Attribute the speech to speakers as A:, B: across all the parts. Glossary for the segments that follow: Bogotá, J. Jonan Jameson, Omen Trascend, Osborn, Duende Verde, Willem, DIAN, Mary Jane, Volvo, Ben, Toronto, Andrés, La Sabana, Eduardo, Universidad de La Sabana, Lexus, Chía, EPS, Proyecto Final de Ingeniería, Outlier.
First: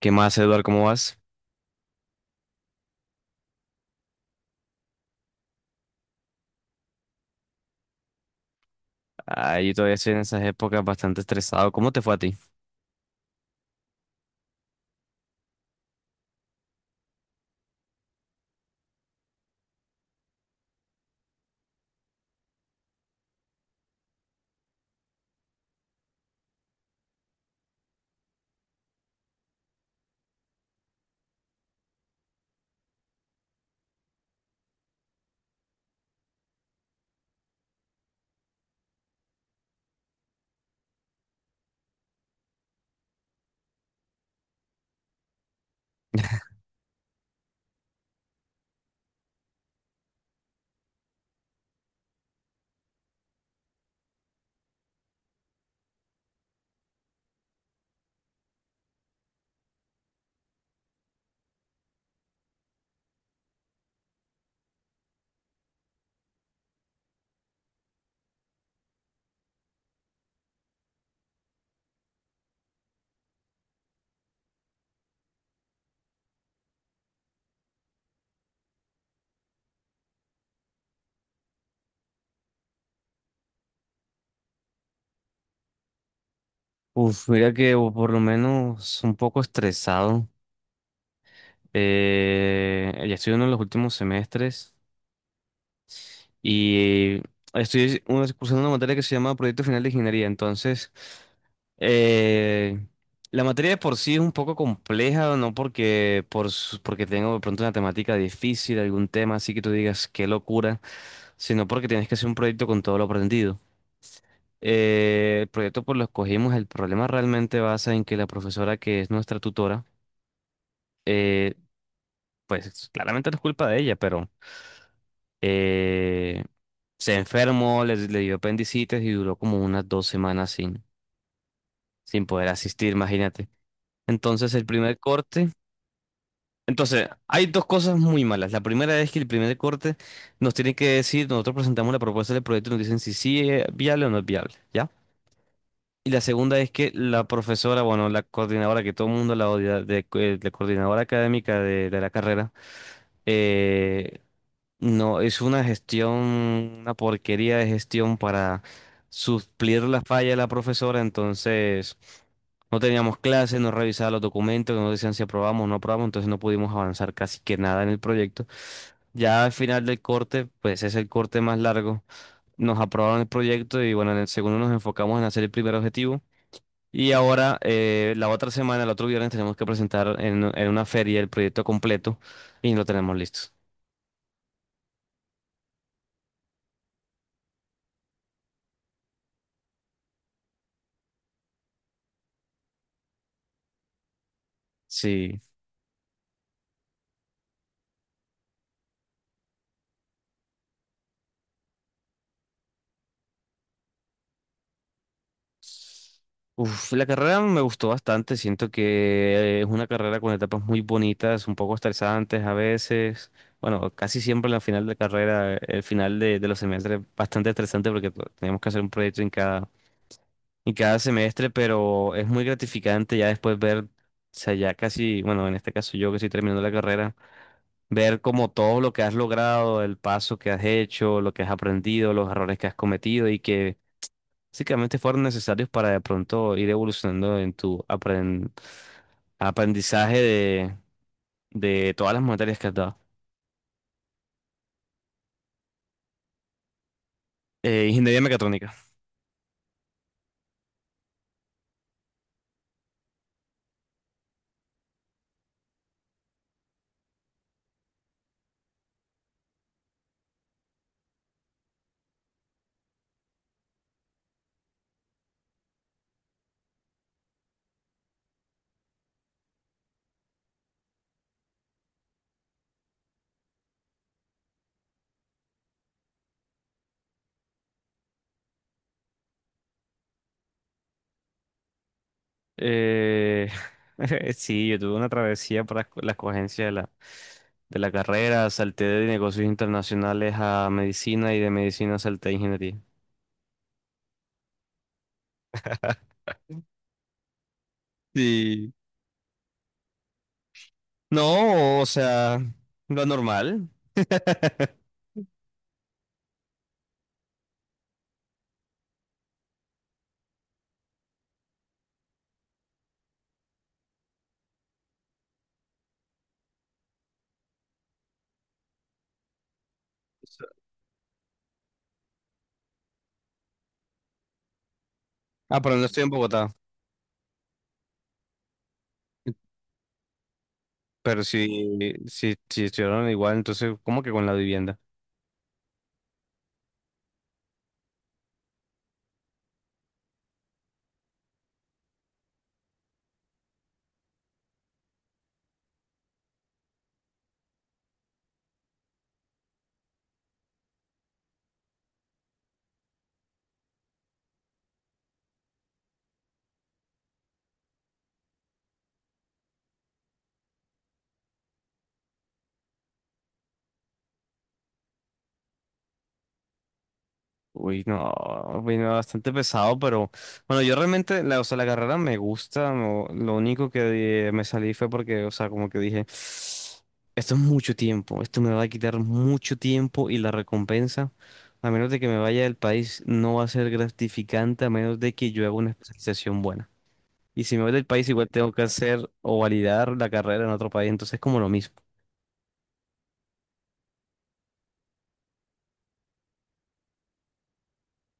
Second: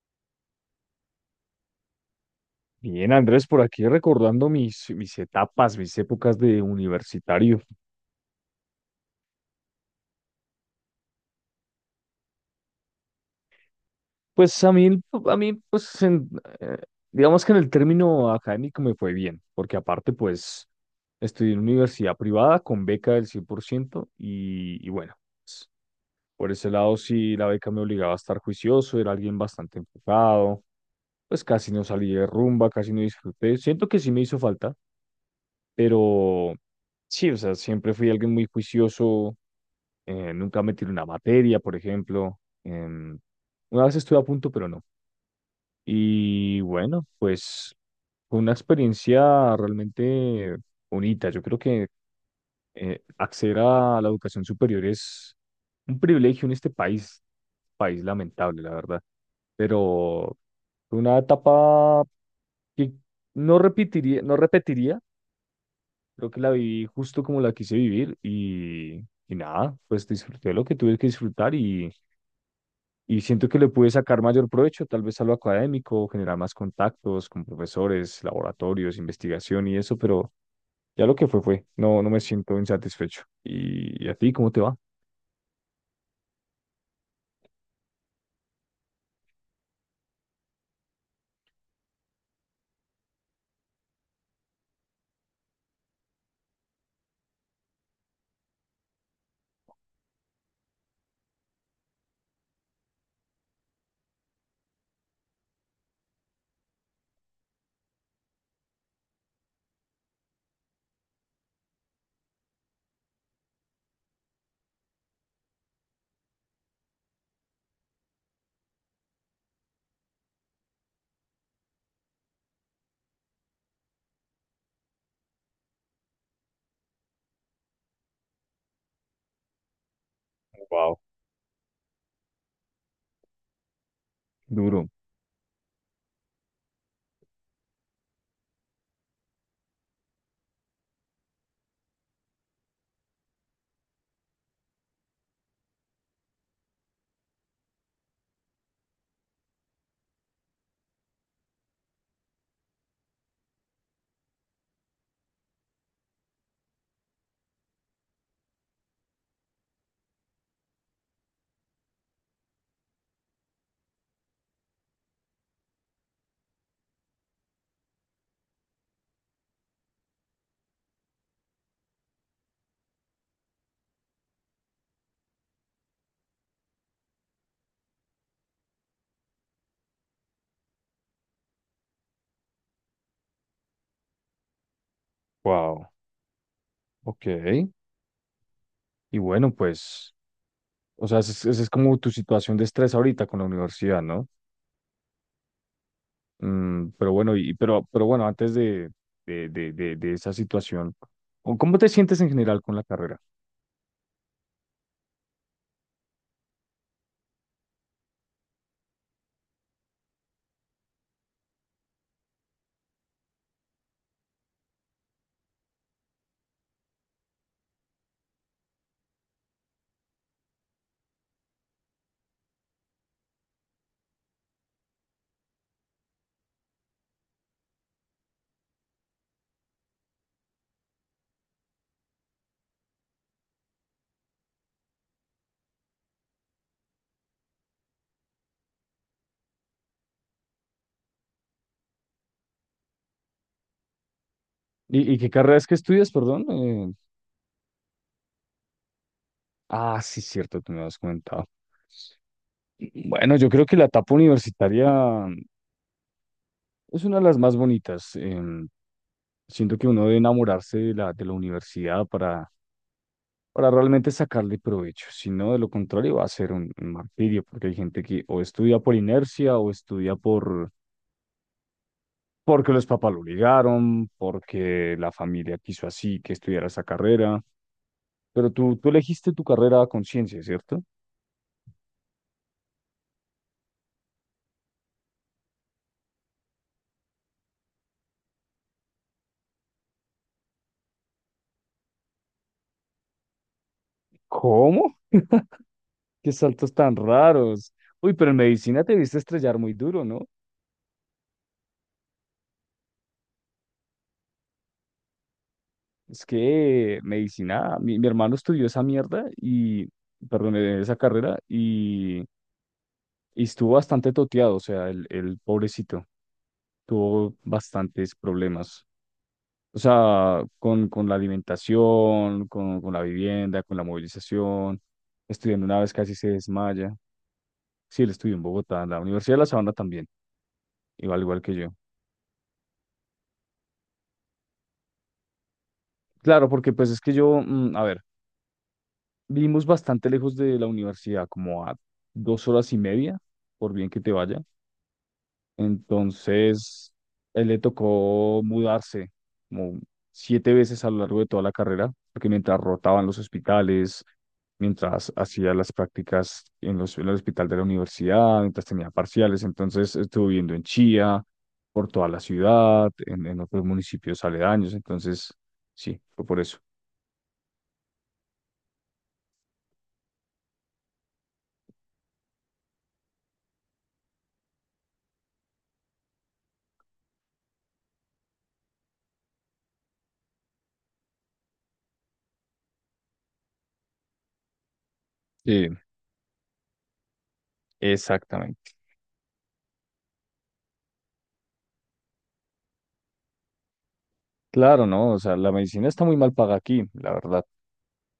A: ¿Qué más, Eduardo? ¿Cómo vas?
B: Bien, Andrés, por aquí recordando mis etapas, mis épocas de universitario.
A: Ahí todavía estoy en esas épocas bastante estresado. ¿Cómo te fue a ti?
B: Pues a mí, eh, digamos que en el término académico me fue bien, porque aparte, pues, estudié en universidad privada con beca del 100% y bueno, por ese lado sí la beca me obligaba a estar juicioso, era alguien bastante enfocado, pues casi no salí de rumba, casi no disfruté. Siento que sí me hizo falta, pero sí, o sea, siempre fui alguien muy juicioso nunca me tiré una materia, por ejemplo. Una vez estuve a punto, pero no. Y bueno, pues fue una experiencia realmente bonita. Yo creo que acceder a la educación superior es un privilegio en este país, país lamentable, la verdad. Pero fue una etapa que no repetiría, no repetiría. Creo que la viví justo como la quise vivir y nada, pues disfruté lo que tuve que disfrutar y siento que le pude sacar mayor provecho, tal vez a lo académico, generar más contactos con profesores, laboratorios, investigación y eso, pero ya lo que fue fue, no, no me siento insatisfecho. Y a ti cómo te va?
A: Uf, mira que o por lo menos un poco estresado. Ya estoy en uno de los últimos semestres y cursando una materia que se llama Proyecto Final de Ingeniería. Entonces, eh, la materia de por sí es un poco compleja, no porque tengo de pronto una temática difícil, algún tema así que tú digas qué locura, sino porque tienes que hacer un proyecto con todo lo aprendido. El proyecto por lo escogimos, el problema realmente basa en que la profesora que es nuestra tutora, eh, pues claramente no es culpa de ella, pero eh, se enfermó, le dio apendicitis y duró como unas 2 semanas
B: Wow.
A: sin poder asistir, imagínate. Entonces el
B: Duro.
A: primer corte, entonces hay dos cosas muy malas. La primera es que el primer corte nos tienen que decir, nosotros presentamos la propuesta del proyecto y nos dicen si sí es viable o no es viable, ¿ya? Y la segunda es que la profesora, bueno, la coordinadora que todo el mundo la odia, la coordinadora académica de la carrera, eh, no, es una gestión, una porquería de gestión para suplir la falla de la profesora, entonces no teníamos clases, no revisaba los documentos, no decían si aprobamos o no aprobamos, entonces no pudimos avanzar casi que nada en el proyecto. Ya al final del corte, pues es el corte más largo, nos aprobaron el proyecto y bueno, en el segundo nos enfocamos en hacer el primer objetivo. Y ahora, la otra semana, el otro viernes, tenemos que presentar en una feria el proyecto completo y lo tenemos listo.
B: Wow. Ok. Y bueno, pues, o sea, esa es como tu situación de estrés ahorita con la universidad, ¿no?
A: Sí.
B: Mm, pero bueno, y, pero bueno, antes de esa situación, ¿cómo cómo te sientes en general con la carrera?
A: Uf, la carrera me gustó bastante. Siento que es una carrera con etapas muy bonitas, un poco estresantes a veces. Bueno, casi siempre la final de carrera, el final de los semestres, bastante estresante porque tenemos que hacer un proyecto en cada semestre, pero es muy gratificante ya después ver, o sea, ya casi, bueno, en este caso yo que estoy terminando la carrera ver como todo lo que has logrado, el paso que has hecho, lo que has aprendido, los errores que has cometido y que básicamente fueron necesarios para de pronto ir evolucionando en tu aprendizaje de todas las materias que has dado.
B: Y qué carrera es que estudias, perdón?
A: Ingeniería mecatrónica.
B: Ah, sí, cierto, tú me has comentado. Bueno, yo creo que la etapa universitaria es una de las más bonitas. Siento que uno debe enamorarse de la universidad para realmente sacarle provecho. Si no, de lo contrario, va a ser un martirio, porque hay gente que o estudia por inercia o estudia por, porque los papás lo obligaron, porque la familia quiso así que estudiara esa carrera. Pero tú elegiste tu carrera a conciencia, ¿cierto?
A: Eh, sí, yo tuve una travesía para la escogencia de la carrera, salté de negocios internacionales a medicina y de medicina salté a ingeniería.
B: ¿Cómo? ¿Qué saltos tan raros? Uy, pero en
A: Sí.
B: medicina te viste estrellar muy duro, ¿no?
A: No, o sea, lo normal.
B: Es que medicina, mi hermano estudió esa mierda y, perdón, esa carrera y estuvo bastante toteado, o sea, el pobrecito tuvo bastantes problemas. O sea, con la alimentación, con la vivienda, con la movilización.
A: Ah,
B: Estudiando
A: pero
B: una
A: no
B: vez
A: estoy en
B: casi se
A: Bogotá.
B: desmaya. Sí, él estudió en Bogotá, en la Universidad de La Sabana también, igual,
A: Pero
B: igual que yo.
A: si estuvieron igual, entonces, ¿cómo que con la vivienda?
B: Claro, porque pues es que yo, mm, a ver, vivimos bastante lejos de la universidad, como a 2 horas y media, por bien que te vaya. Entonces, él le tocó mudarse como 7 veces a lo largo de toda la carrera, porque mientras rotaban los hospitales, mientras hacía las prácticas en, los, en el hospital de la universidad, mientras tenía parciales, entonces estuvo viviendo en Chía, por toda la ciudad, en otros municipios aledaños, entonces sí, fue por eso.
A: Uy, no, vino bastante pesado, pero bueno, yo realmente, la, o sea, la carrera me gusta, no- lo único que me salí fue porque, o sea, como que dije, esto es mucho tiempo, esto me va a quitar mucho tiempo y la recompensa, a menos de que me vaya del país, no va a ser gratificante, a menos de que yo haga una
B: Sí,
A: especialización buena. Y si me voy del país, igual tengo que
B: exactamente.
A: hacer o validar la carrera en otro país, entonces es como lo mismo.
B: Claro, ¿no? O sea, la medicina está muy mal paga aquí, la verdad.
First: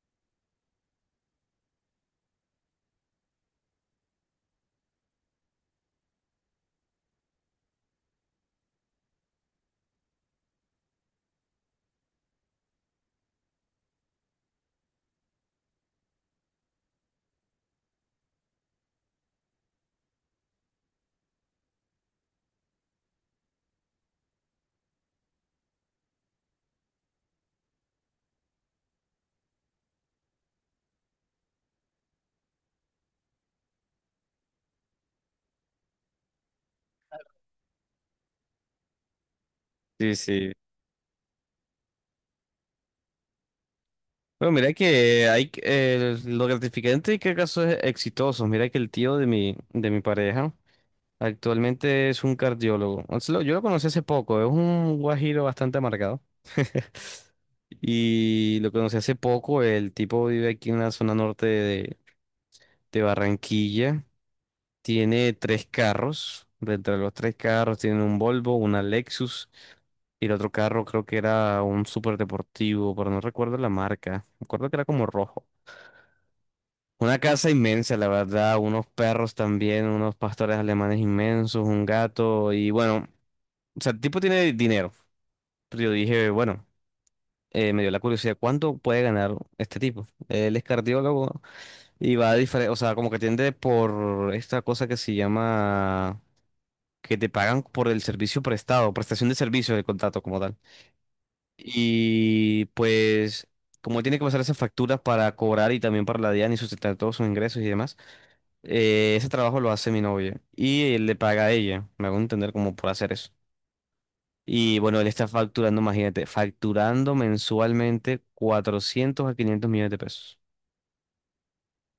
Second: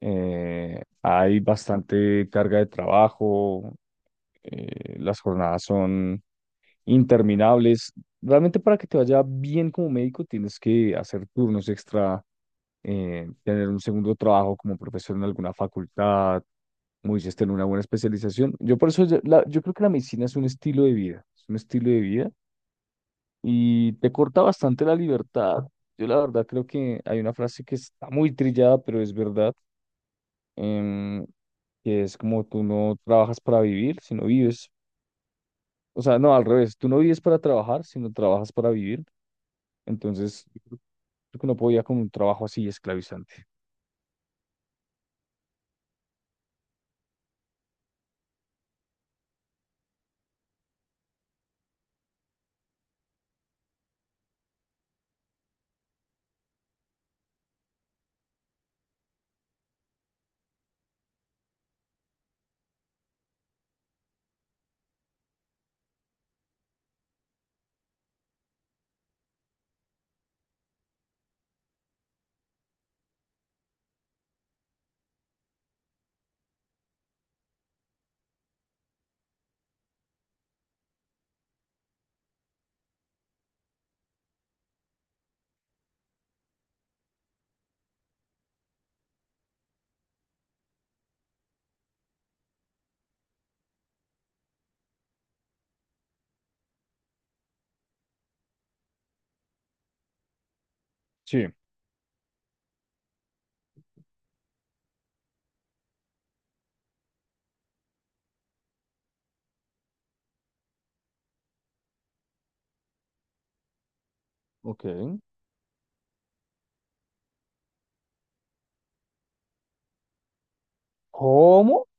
B: Hay bastante carga de trabajo, las jornadas son interminables. Realmente para que te vaya bien como médico tienes que hacer turnos extra, tener un segundo trabajo como profesor en alguna facultad, como dices, tener una buena especialización. Yo por eso, yo creo que la medicina es un estilo de vida, es un estilo de vida y te corta bastante la libertad. Yo la verdad creo que hay una frase que está muy trillada, pero es verdad, em, que es como tú no trabajas para vivir, sino vives o sea, no, al revés, tú no vives para trabajar, sino trabajas para vivir.
A: Sí,
B: Entonces,
A: sí.
B: creo que no podía con un trabajo así esclavizante.
A: Bueno, mira que lo gratificante que casos exitosos. Mira que el tío de mi pareja actualmente es un cardiólogo. O sea, lo- Yo lo conocí hace poco, es un guajiro bastante amargado. Y lo conocí hace poco, el tipo vive aquí en la zona norte de Barranquilla. Tiene tres carros. Dentro de los tres carros tiene un Volvo, una Lexus y el otro carro creo que era un super deportivo, pero no recuerdo la marca. Recuerdo que era como rojo. Una casa inmensa, la verdad, unos perros también, unos pastores alemanes inmensos, un gato y bueno, o sea, el tipo tiene dinero. Pero yo dije, bueno, me dio la curiosidad, ¿cuánto puede ganar este tipo? Él es cardiólogo y va a diferente, o sea, como que tiende por esta cosa que se llama que te pagan por el servicio prestado, prestación de servicio del contrato como tal.
B: Sí,
A: Y pues, como tiene que pasar esas facturas para cobrar y también para la DIAN y sustentar todos sus ingresos y demás, ese trabajo lo hace mi novia y él le paga a ella, me hago entender como por hacer eso. Y
B: ok.
A: bueno, él está facturando, imagínate, facturando mensualmente 400 a 500 millones de pesos.
B: ¿Cómo?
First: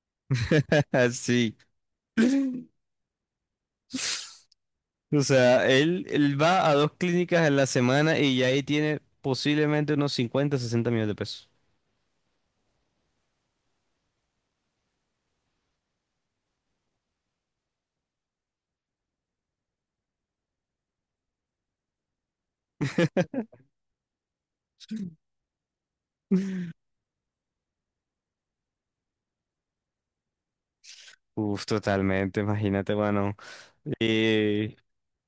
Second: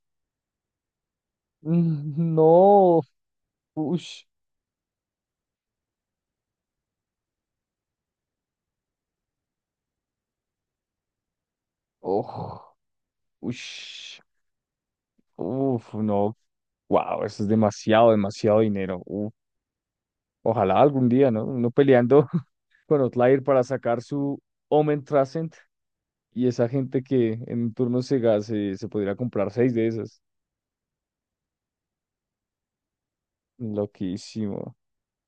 A: Así.
B: Mm, no, ush,
A: O sea, él va a dos clínicas en la semana y ya ahí tiene posiblemente unos 50 60 millones de pesos.
B: oh, ush, uf, no, wow, eso es demasiado, demasiado dinero. Uf, ojalá algún día, ¿no? Uno peleando con Outlier para sacar su Omen Trascend y esa gente que en un turno se podría comprar seis de esas.
A: Uf, totalmente, imagínate, bueno.
B: Loquísimo.
A: Y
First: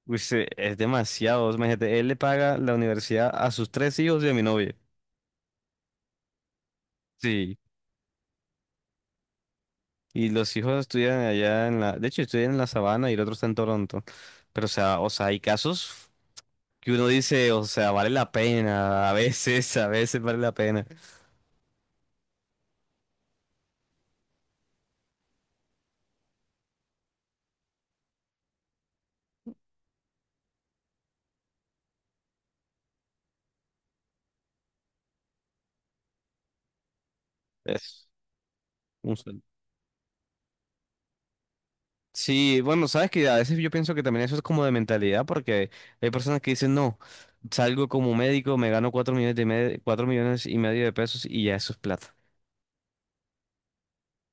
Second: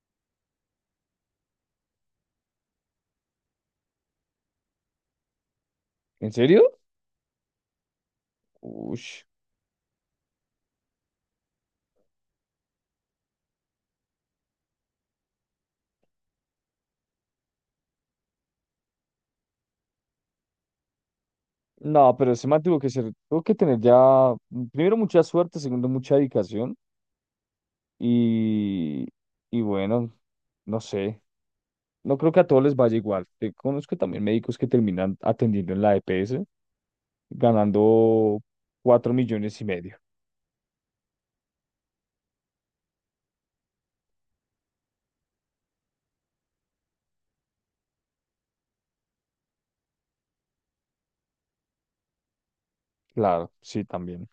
A: pues, es demasiado, imagínate, él le paga la universidad a sus tres hijos y a mi novia.
B: ¿En serio?
A: Sí.
B: Uy,
A: Y los hijos estudian allá en la, de hecho, estudian en la Sabana y el otro está en Toronto. Pero, o sea, hay casos que uno dice, o sea, vale la pena, a veces vale la pena.
B: no, pero ese man tuvo que ser, tuvo que tener ya, primero mucha suerte, segundo mucha dedicación y, y bueno, no sé, no creo que a todos les vaya igual. Te conozco también médicos que terminan atendiendo en la EPS
A: Es
B: ganando cuatro
A: un sueldo.
B: millones y medio.
A: Sí, bueno, sabes que a veces yo pienso que también eso es como de mentalidad, porque hay personas que dicen, no, salgo como médico, me gano 4 millones 4,5 millones de pesos y ya eso es plata.
B: Claro, sí, también.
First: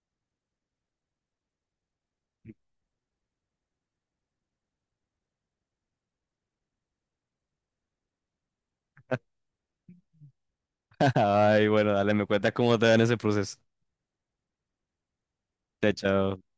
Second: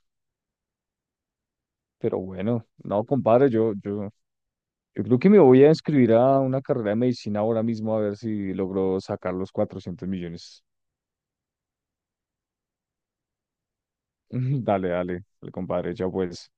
B: Pero bueno, no, compadre, yo creo que me voy a inscribir a una carrera de medicina ahora mismo a ver si logro sacar los 400 millones.
A: Ay, bueno, dale, me cuentas cómo te va en ese proceso.
B: Dale, dale, dale,
A: Chao,
B: compadre, ya pues.
A: chao.